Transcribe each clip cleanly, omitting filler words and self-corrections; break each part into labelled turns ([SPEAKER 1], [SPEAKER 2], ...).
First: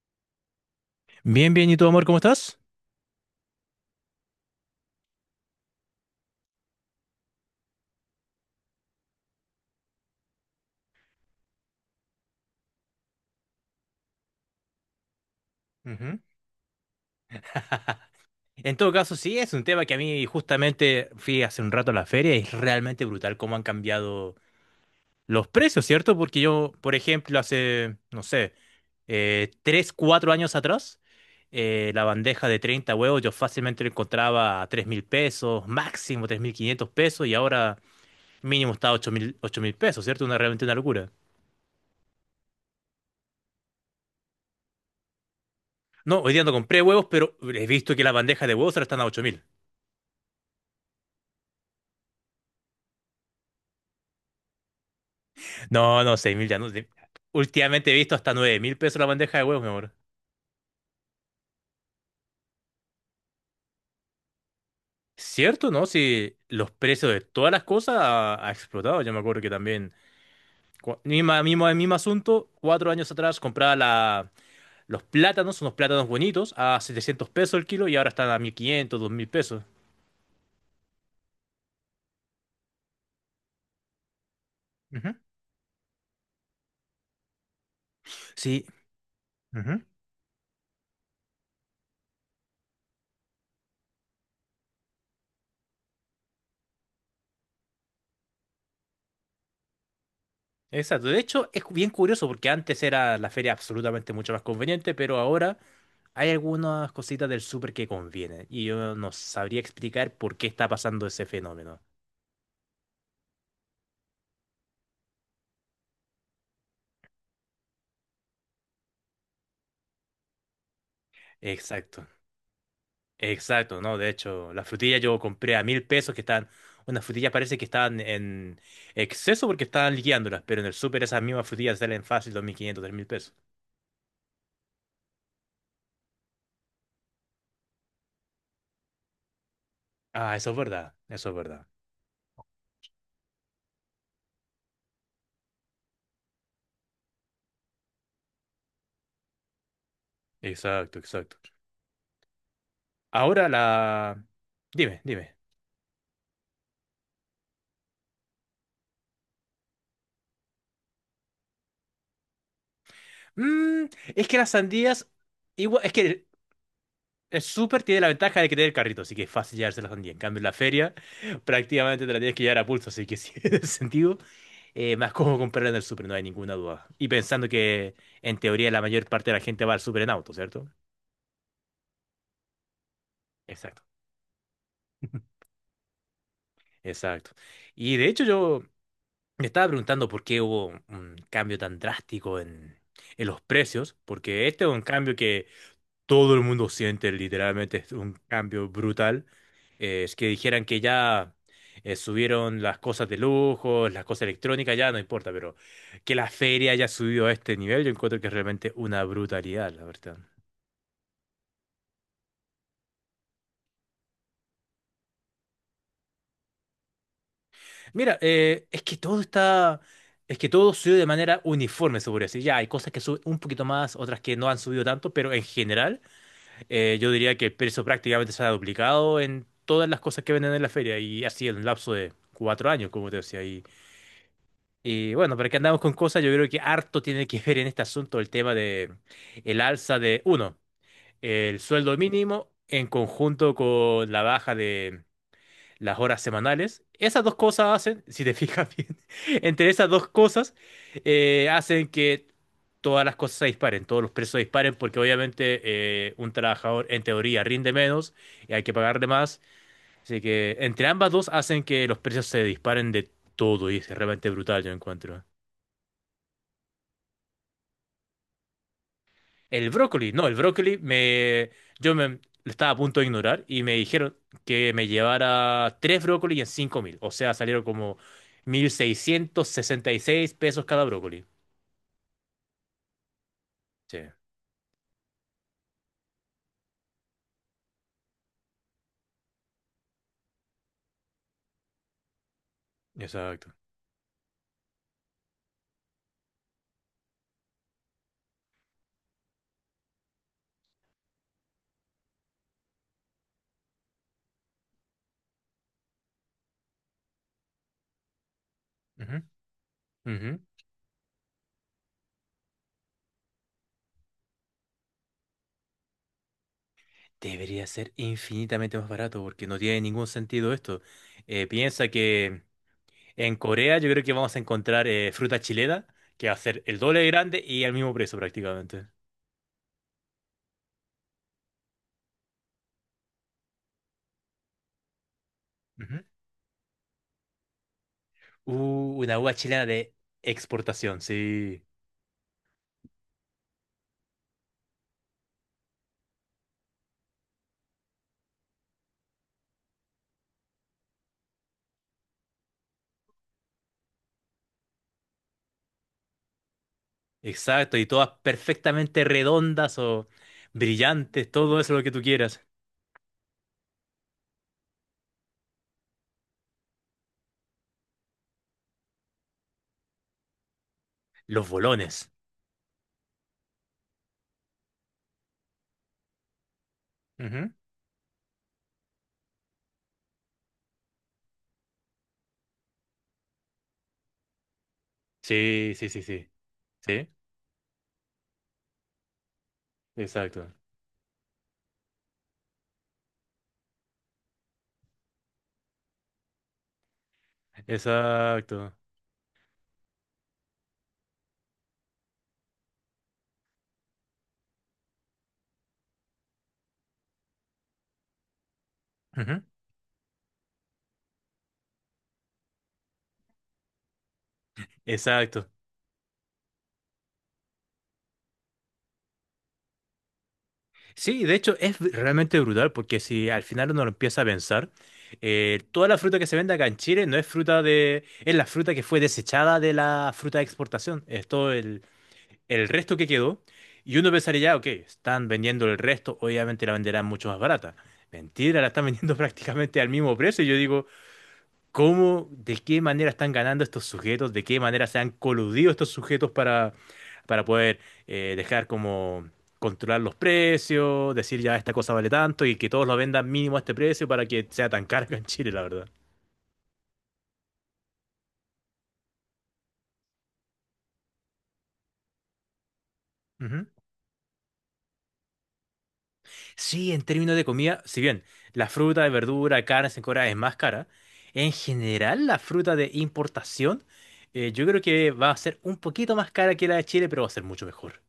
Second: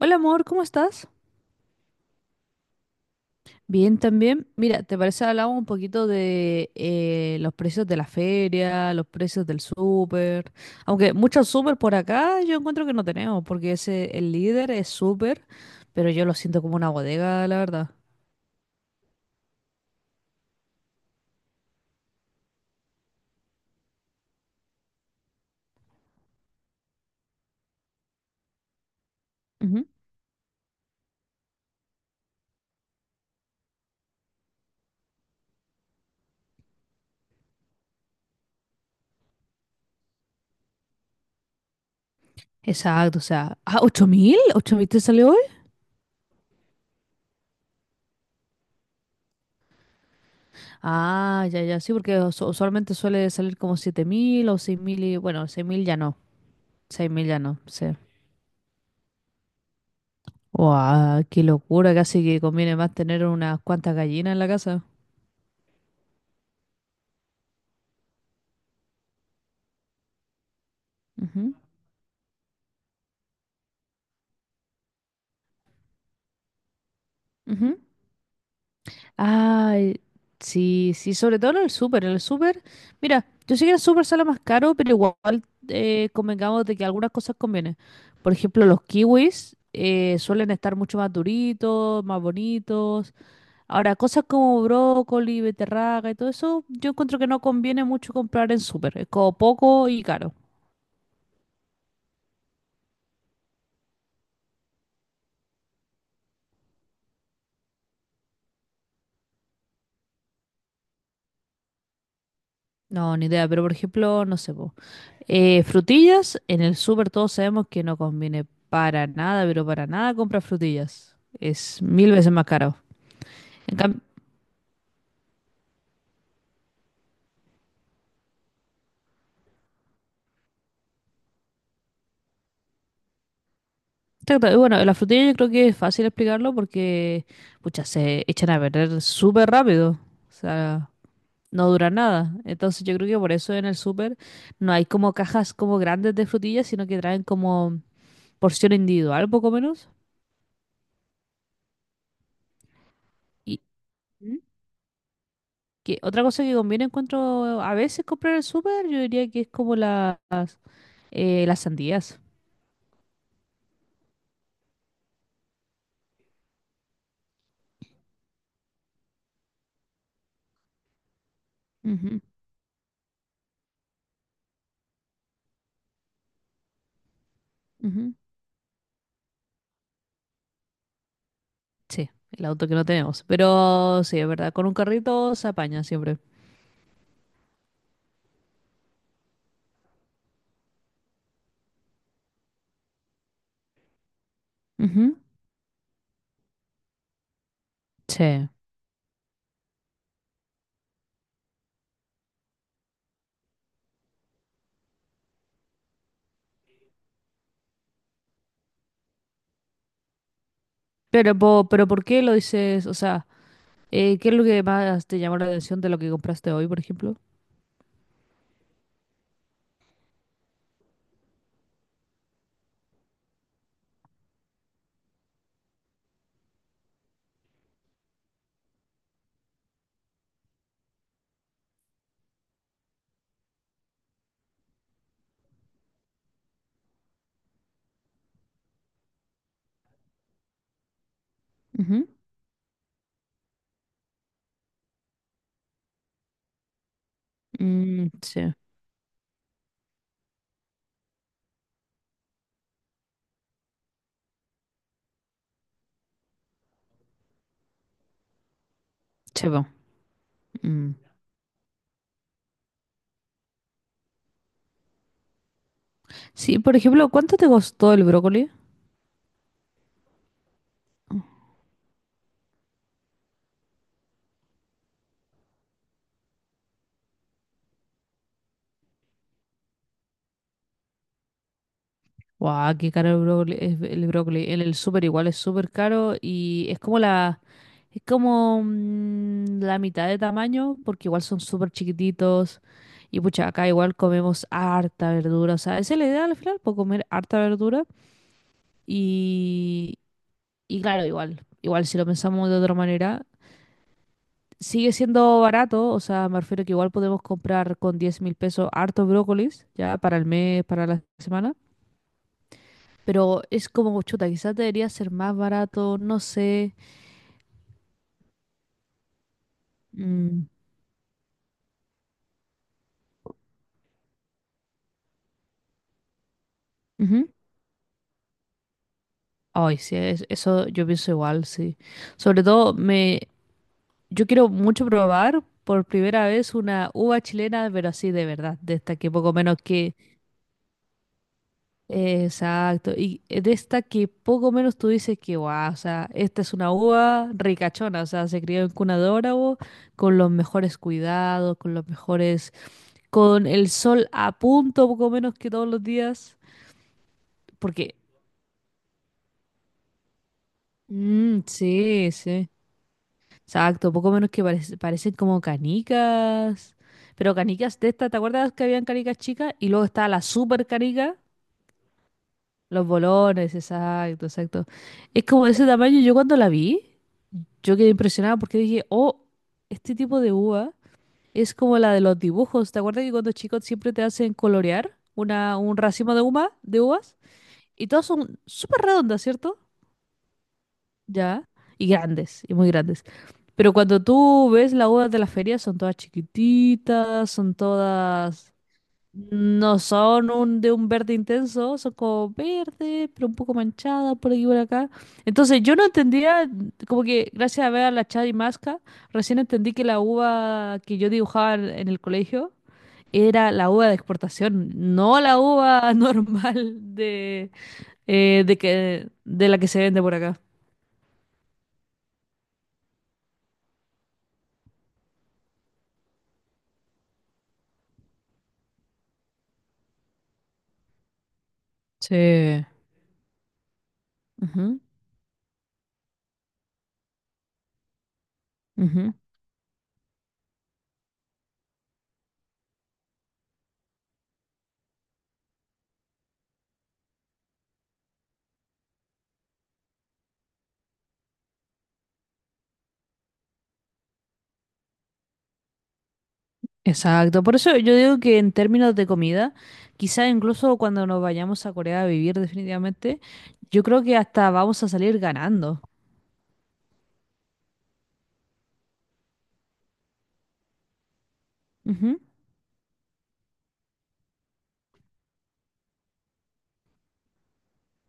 [SPEAKER 1] Hola amor, ¿cómo estás?
[SPEAKER 2] Bien, bien, ¿y tú, amor, cómo estás?
[SPEAKER 1] Bien también. Mira, ¿te parece hablamos un poquito de los precios de la feria, los precios del súper? Aunque muchos súper por acá yo encuentro que no tenemos, porque ese, el líder es súper, pero
[SPEAKER 2] Ujú.
[SPEAKER 1] yo lo siento como una bodega, la verdad.
[SPEAKER 2] En todo caso, sí, es un tema que a mí justamente fui hace un rato a la feria y es realmente brutal cómo han cambiado los precios, ¿cierto? Porque yo, por ejemplo, hace, no sé,
[SPEAKER 1] Ujú.
[SPEAKER 2] 3, 4 años atrás, la bandeja de 30 huevos yo fácilmente la encontraba a 3.000 pesos, máximo 3.500 pesos, y ahora mínimo está a ocho mil pesos, ¿cierto? Una, realmente una locura.
[SPEAKER 1] Exacto, o sea, ah, ¿8.000? ¿8.000 te salió hoy?
[SPEAKER 2] No, hoy día no compré huevos, pero he visto que la bandeja de huevos ahora están a 8.000.
[SPEAKER 1] Ah, ya, ya, sí, porque usualmente suele salir como 7.000 o 6.000 y bueno, 6.000 ya
[SPEAKER 2] No,
[SPEAKER 1] no,
[SPEAKER 2] no, 6.000 ya no.
[SPEAKER 1] 6.000 ya no, sí.
[SPEAKER 2] Últimamente he visto hasta 9.000 pesos la bandeja de huevos, mi amor.
[SPEAKER 1] Guau, qué locura, casi que conviene más tener unas cuantas gallinas en la casa.
[SPEAKER 2] ¿Cierto, no? Si los precios de todas las cosas ha explotado. Yo me acuerdo que también Cu- Misma,
[SPEAKER 1] Ujú,
[SPEAKER 2] mismo, el mismo asunto, 4 años atrás compraba unos plátanos bonitos, a 700 pesos el
[SPEAKER 1] ujú.
[SPEAKER 2] kilo y ahora están a 1.500 2.000 pesos.
[SPEAKER 1] Ay, sí, sí, sobre todo en el súper, en el súper. Mira, yo sé que el súper sale más caro, pero
[SPEAKER 2] Ujú,
[SPEAKER 1] igual convengamos de que algunas cosas convienen. Por
[SPEAKER 2] sí,
[SPEAKER 1] ejemplo, los kiwis
[SPEAKER 2] ujú,
[SPEAKER 1] suelen estar mucho más duritos, más bonitos. Ahora, cosas como brócoli, beterraga y todo eso, yo encuentro que no conviene mucho comprar en súper. Es como poco y caro.
[SPEAKER 2] exacto. De hecho, es bien curioso porque antes era la feria absolutamente mucho más conveniente, pero ahora hay algunas cositas del súper que convienen y yo no sabría explicar por qué está pasando ese fenómeno.
[SPEAKER 1] No, ni idea, pero por ejemplo, no sé, po. Frutillas, en el súper todos sabemos que no conviene para nada, pero para nada comprar frutillas. Es
[SPEAKER 2] Exacto.
[SPEAKER 1] mil veces más caro. En
[SPEAKER 2] Exacto, no,
[SPEAKER 1] cam-
[SPEAKER 2] de hecho, las frutillas yo compré a 1.000 pesos que estaban, unas frutillas parece que estaban en exceso porque estaban liquidándolas, pero en el súper esas mismas frutillas salen fácil 2.500 3.000 pesos.
[SPEAKER 1] Exacto, y bueno, las frutillas yo creo que es fácil explicarlo porque, pucha, se echan a perder súper rápido. O
[SPEAKER 2] Ah, eso es
[SPEAKER 1] sea,
[SPEAKER 2] verdad, eso es verdad.
[SPEAKER 1] no dura nada. Entonces yo creo que por eso en el súper no hay como cajas como grandes de frutillas, sino que traen como porción individual, poco menos.
[SPEAKER 2] Exacto, exacto. Ahora
[SPEAKER 1] Y
[SPEAKER 2] la...
[SPEAKER 1] ¿Mm?
[SPEAKER 2] Dime, dime.
[SPEAKER 1] Que otra cosa que conviene encuentro a veces comprar en el súper, yo diría que es como las sandías.
[SPEAKER 2] Mm, es que las sandías, igual, es súper, tiene la ventaja de que tiene el carrito, así que es fácil llevarse la sandía. En cambio, en la feria prácticamente te la
[SPEAKER 1] Ujú,
[SPEAKER 2] tienes que llevar a pulso, así que sí, en ese sentido, más cómodo comprarla en el súper, no hay ninguna duda. Y pensando que
[SPEAKER 1] ujú.
[SPEAKER 2] en teoría la mayor parte de la gente va al súper en auto, ¿cierto?
[SPEAKER 1] Sí, el auto que no tenemos.
[SPEAKER 2] Exacto.
[SPEAKER 1] Pero sí, es verdad, con un carrito se apaña siempre.
[SPEAKER 2] Exacto. Y de hecho yo me estaba preguntando por qué hubo un cambio tan drástico en los precios, porque este es un cambio
[SPEAKER 1] Ujú.
[SPEAKER 2] que todo el mundo siente literalmente es un
[SPEAKER 1] Sí.
[SPEAKER 2] cambio brutal. Es que dijeran que ya subieron las cosas de lujo, las cosas electrónicas, ya no importa, pero que la feria haya subido a este nivel, yo encuentro que es realmente una brutalidad, la verdad.
[SPEAKER 1] Pero, pero ¿por qué lo dices? O sea, ¿qué es lo que más te llamó la atención de lo que compraste hoy, por ejemplo?
[SPEAKER 2] Mira, es que todo subió de manera uniforme, se podría decir. Ya hay cosas que suben un poquito más, otras que no han subido tanto, pero en general, yo diría que el precio prácticamente se ha duplicado en todas las cosas que venden en la feria y ha sido en un lapso de 4 años, como te decía. Y bueno, pero que andamos con cosas, yo creo que harto tiene que ver en este asunto el tema de el alza de, uno, el sueldo
[SPEAKER 1] Ujú.
[SPEAKER 2] mínimo en conjunto con la baja de las horas semanales. Esas dos cosas hacen,
[SPEAKER 1] Mm,
[SPEAKER 2] si te
[SPEAKER 1] sí.
[SPEAKER 2] fijas bien, entre esas dos cosas hacen que todas las cosas se disparen, todos los precios se disparen, porque obviamente un trabajador en teoría rinde menos y hay que pagarle más.
[SPEAKER 1] Sí, po.
[SPEAKER 2] Así que entre
[SPEAKER 1] Mm.
[SPEAKER 2] ambas dos hacen que los precios se disparen de todo y es realmente brutal, yo encuentro.
[SPEAKER 1] Sí, por ejemplo, ¿cuánto te costó el brócoli?
[SPEAKER 2] El brócoli, no, el brócoli me, yo me, lo estaba a punto de ignorar y me dijeron que me llevara tres brócolis en 5.000. O sea, salieron como 1.666 pesos cada brócoli.
[SPEAKER 1] Guau, qué caro el brócoli. Es
[SPEAKER 2] Sí,
[SPEAKER 1] El brócoli. En el súper igual es súper caro y es como es como mm, la mitad de tamaño porque igual son súper chiquititos y pucha,
[SPEAKER 2] exacto.
[SPEAKER 1] acá igual comemos harta verdura. O sea, esa es la idea al final, por comer harta verdura y, y claro, igual, igual si lo pensamos de otra manera, sigue siendo barato. O sea, me refiero que igual podemos comprar con 10.000 pesos hartos
[SPEAKER 2] Ujú,
[SPEAKER 1] brócolis ya para el
[SPEAKER 2] ujú.
[SPEAKER 1] mes, para la semana. Pero es como, chuta, quizás debería ser más barato, no sé.
[SPEAKER 2] Debería ser infinitamente más barato porque no tiene ningún
[SPEAKER 1] Mm,
[SPEAKER 2] sentido esto. Piensa que en Corea yo creo que vamos a encontrar fruta chilena que va a ser el doble de
[SPEAKER 1] ujú.
[SPEAKER 2] grande y al mismo precio prácticamente.
[SPEAKER 1] Ay, sí, eso yo pienso igual, sí. Sobre todo, yo quiero mucho probar por
[SPEAKER 2] Ujú.
[SPEAKER 1] primera vez una uva chilena, pero así de verdad, de esta que
[SPEAKER 2] Una
[SPEAKER 1] poco
[SPEAKER 2] uva
[SPEAKER 1] menos
[SPEAKER 2] chilena de
[SPEAKER 1] que…
[SPEAKER 2] exportación, sí.
[SPEAKER 1] Exacto, y de esta que poco menos tú dices que, guau, o sea, esta es una uva ricachona, o sea, se crió en cuna de oro, con los mejores cuidados, con los mejores, con el sol a punto, poco menos que todos los días.
[SPEAKER 2] Exacto, y
[SPEAKER 1] Porque,
[SPEAKER 2] todas perfectamente redondas o brillantes,
[SPEAKER 1] mm,
[SPEAKER 2] todo eso lo que tú
[SPEAKER 1] sí,
[SPEAKER 2] quieras.
[SPEAKER 1] sí. Exacto, poco menos que parecen como canicas. Pero canicas de estas, ¿te acuerdas que habían canicas chicas? Y luego está la super canica,
[SPEAKER 2] Los bolones.
[SPEAKER 1] los bolones, exacto, exacto. Es como de ese tamaño. Yo cuando la vi,
[SPEAKER 2] Ujú.
[SPEAKER 1] yo quedé impresionada porque dije, oh, este tipo de uva es como la de los dibujos. ¿Te acuerdas que cuando chicos siempre te hacen colorear una,
[SPEAKER 2] Sí,
[SPEAKER 1] un
[SPEAKER 2] sí, sí,
[SPEAKER 1] racimo de
[SPEAKER 2] sí.
[SPEAKER 1] uva, de
[SPEAKER 2] Sí,
[SPEAKER 1] uvas? Y todas son súper redondas, ¿cierto?
[SPEAKER 2] exacto.
[SPEAKER 1] Ya, y grandes, y muy grandes. Pero cuando tú ves las uvas de la feria, son todas chiquititas, son todas…
[SPEAKER 2] Exacto.
[SPEAKER 1] No son un, de un verde intenso, son como verde, pero un poco manchada por aquí y por acá. Entonces yo no entendía, como que gracias a ver a la Chadi Masca, recién
[SPEAKER 2] Ujú.
[SPEAKER 1] entendí que la uva que yo dibujaba en el colegio era la uva de exportación, no la
[SPEAKER 2] Exacto.
[SPEAKER 1] uva normal de, de la que se vende por acá.
[SPEAKER 2] Sí, de hecho es realmente brutal porque si al final uno lo empieza a pensar, toda la fruta que se vende acá en Chile no es es la fruta que fue desechada de la fruta de exportación. Es todo el,
[SPEAKER 1] Sí.
[SPEAKER 2] el resto que quedó. Y uno pensaría, ya, ok,
[SPEAKER 1] Ujú,
[SPEAKER 2] están vendiendo el resto, obviamente la venderán mucho más barata. Mentira, la están
[SPEAKER 1] ujú.
[SPEAKER 2] vendiendo prácticamente al mismo precio. Y yo digo, ¿cómo, de qué manera están ganando estos sujetos? ¿De qué manera se han coludido estos sujetos para poder dejar como controlar los precios, decir ya esta cosa vale tanto y que todos lo vendan mínimo a este precio para que sea tan caro acá en Chile, la verdad.
[SPEAKER 1] Exacto, por eso yo digo que en términos de comida, quizá incluso cuando nos vayamos a Corea a vivir definitivamente, yo creo que hasta vamos a salir ganando.
[SPEAKER 2] Sí, en términos de comida, si bien la fruta de verdura, carne en Corea es más cara, en
[SPEAKER 1] Ujú.
[SPEAKER 2] general la fruta de importación yo creo que va a ser un poquito más cara que la de Chile, pero va a ser mucho mejor.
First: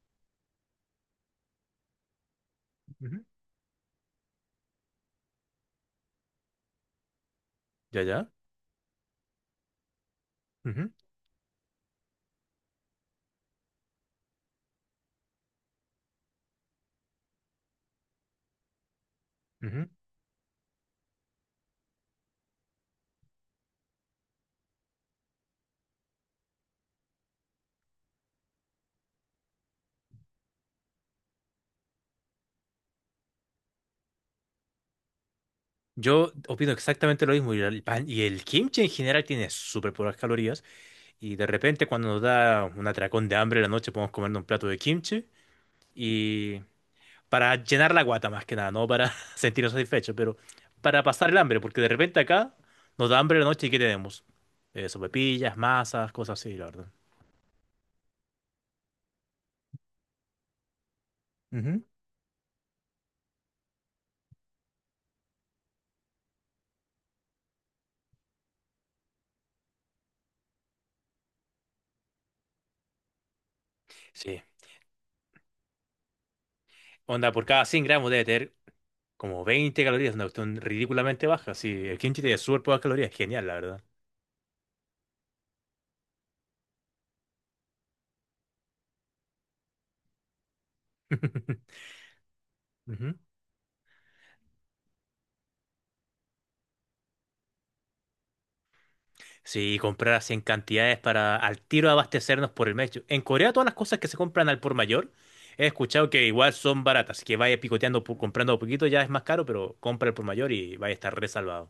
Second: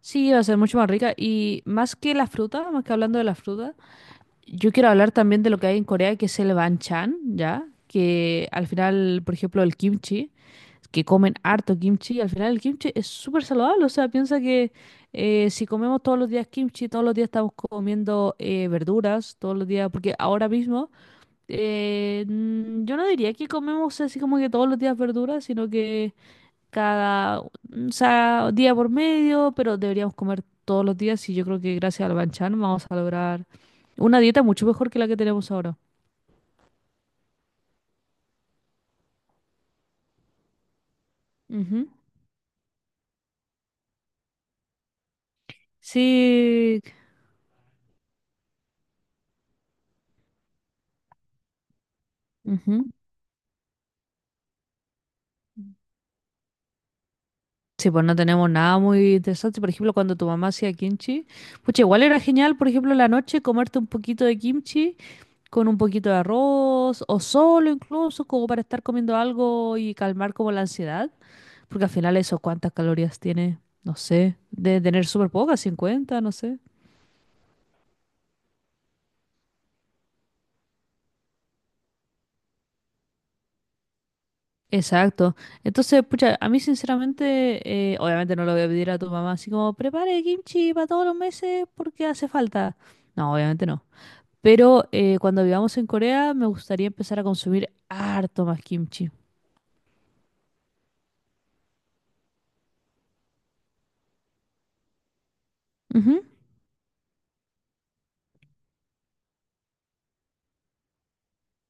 [SPEAKER 1] Sí, va a ser mucho más rica y más que la fruta, más que hablando de
[SPEAKER 2] Ujú.
[SPEAKER 1] la fruta, yo quiero hablar también de lo que hay en Corea, que es el banchan, ¿ya?
[SPEAKER 2] Ya, ya.
[SPEAKER 1] Que al final, por ejemplo, el kimchi.
[SPEAKER 2] Ujú,
[SPEAKER 1] Que comen harto kimchi, al final el kimchi es súper saludable, o sea, piensa que si comemos todos los días kimchi, todos los días estamos comiendo verduras, todos los días,
[SPEAKER 2] ujú.
[SPEAKER 1] porque ahora mismo yo no diría que comemos así como que todos los días verduras, sino que o sea, día por medio, pero deberíamos comer todos los días y yo creo que gracias al banchan vamos a lograr una dieta mucho mejor que la que tenemos ahora.
[SPEAKER 2] Yo opino exactamente lo mismo. Y el pan y el kimchi en general tiene súper pocas calorías. Y de repente,
[SPEAKER 1] Ujú.
[SPEAKER 2] cuando nos da un atracón de hambre en la noche, podemos comer un plato de kimchi. Y
[SPEAKER 1] Sí.
[SPEAKER 2] para llenar la guata más que nada, no para sentirnos satisfechos, pero para pasar el hambre, porque de repente acá
[SPEAKER 1] Ujú.
[SPEAKER 2] nos da hambre la noche y ¿qué tenemos? Sopepillas, masas, cosas así, la verdad.
[SPEAKER 1] Sí, pues no tenemos nada muy interesante. Por ejemplo, cuando tu mamá hacía kimchi, pucha,
[SPEAKER 2] Ujú.
[SPEAKER 1] igual era genial, por ejemplo, en la noche comerte un poquito de kimchi con un poquito de arroz o solo incluso, como para estar comiendo algo y calmar como la ansiedad. Porque al final eso, ¿cuántas calorías tiene? No sé,
[SPEAKER 2] Sí.
[SPEAKER 1] de tener súper pocas, 50, no sé.
[SPEAKER 2] Onda, por cada 100 gramos debe tener como 20 calorías, una cuestión ridículamente baja. Sí, el kimchi tiene súper pocas calorías, genial, la verdad.
[SPEAKER 1] Exacto. Entonces, pucha, a mí sinceramente, obviamente no lo voy a pedir a tu mamá así como, prepare kimchi para todos los meses porque hace falta.
[SPEAKER 2] Ujú.
[SPEAKER 1] No, obviamente no. Pero cuando vivamos en Corea, me gustaría empezar a consumir harto más kimchi.
[SPEAKER 2] Sí, comprar así en cantidades para al tiro abastecernos por el mes. En Corea todas las cosas que se compran al por mayor, he escuchado
[SPEAKER 1] Ujú.
[SPEAKER 2] que igual son baratas, así que vaya picoteando, comprando a poquito ya es más caro, pero compra el por mayor y vaya a estar resalvado.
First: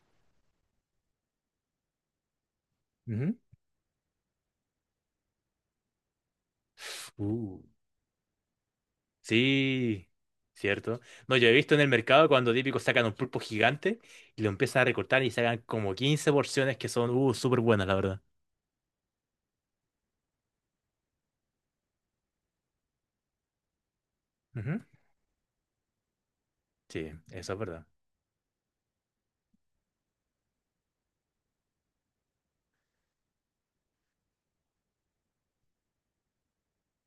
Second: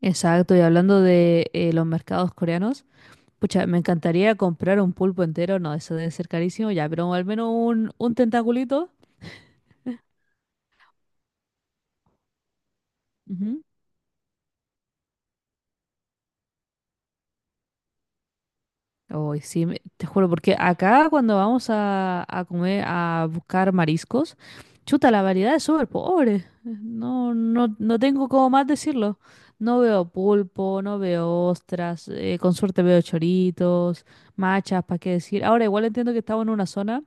[SPEAKER 1] Exacto, y hablando de los mercados coreanos,
[SPEAKER 2] Ujú.
[SPEAKER 1] pucha, me encantaría comprar un pulpo entero, no, eso debe ser carísimo ya, pero al menos
[SPEAKER 2] Uh,
[SPEAKER 1] un tentaculito.
[SPEAKER 2] sí, cierto. No, yo he visto en el mercado cuando típicos sacan un pulpo
[SPEAKER 1] Ujú.
[SPEAKER 2] gigante y lo empiezan a recortar y sacan como 15 porciones que son súper buenas, la verdad.
[SPEAKER 1] Uy, sí, te juro, porque acá cuando vamos a comer, a buscar mariscos,
[SPEAKER 2] Ujú,
[SPEAKER 1] chuta, la variedad es súper pobre.
[SPEAKER 2] sí,
[SPEAKER 1] No,
[SPEAKER 2] eso es
[SPEAKER 1] no,
[SPEAKER 2] verdad.
[SPEAKER 1] no tengo cómo más decirlo. No veo pulpo, no veo ostras, con suerte veo choritos, machas, ¿para qué decir? Ahora, igual entiendo que estamos en una zona,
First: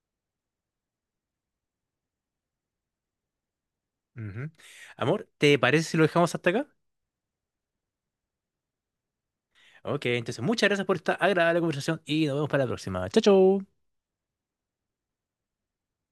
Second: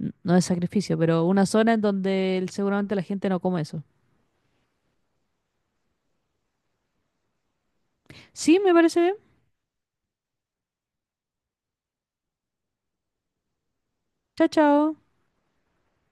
[SPEAKER 1] no es sacrificio, pero una zona en donde seguramente la gente no come eso.
[SPEAKER 2] Ujú. Amor, ¿te parece si lo dejamos hasta acá?
[SPEAKER 1] Sí, me parece bien.
[SPEAKER 2] Ok, entonces muchas gracias por esta agradable conversación y nos vemos para la próxima. Chao, chao.
[SPEAKER 1] Chao, chao.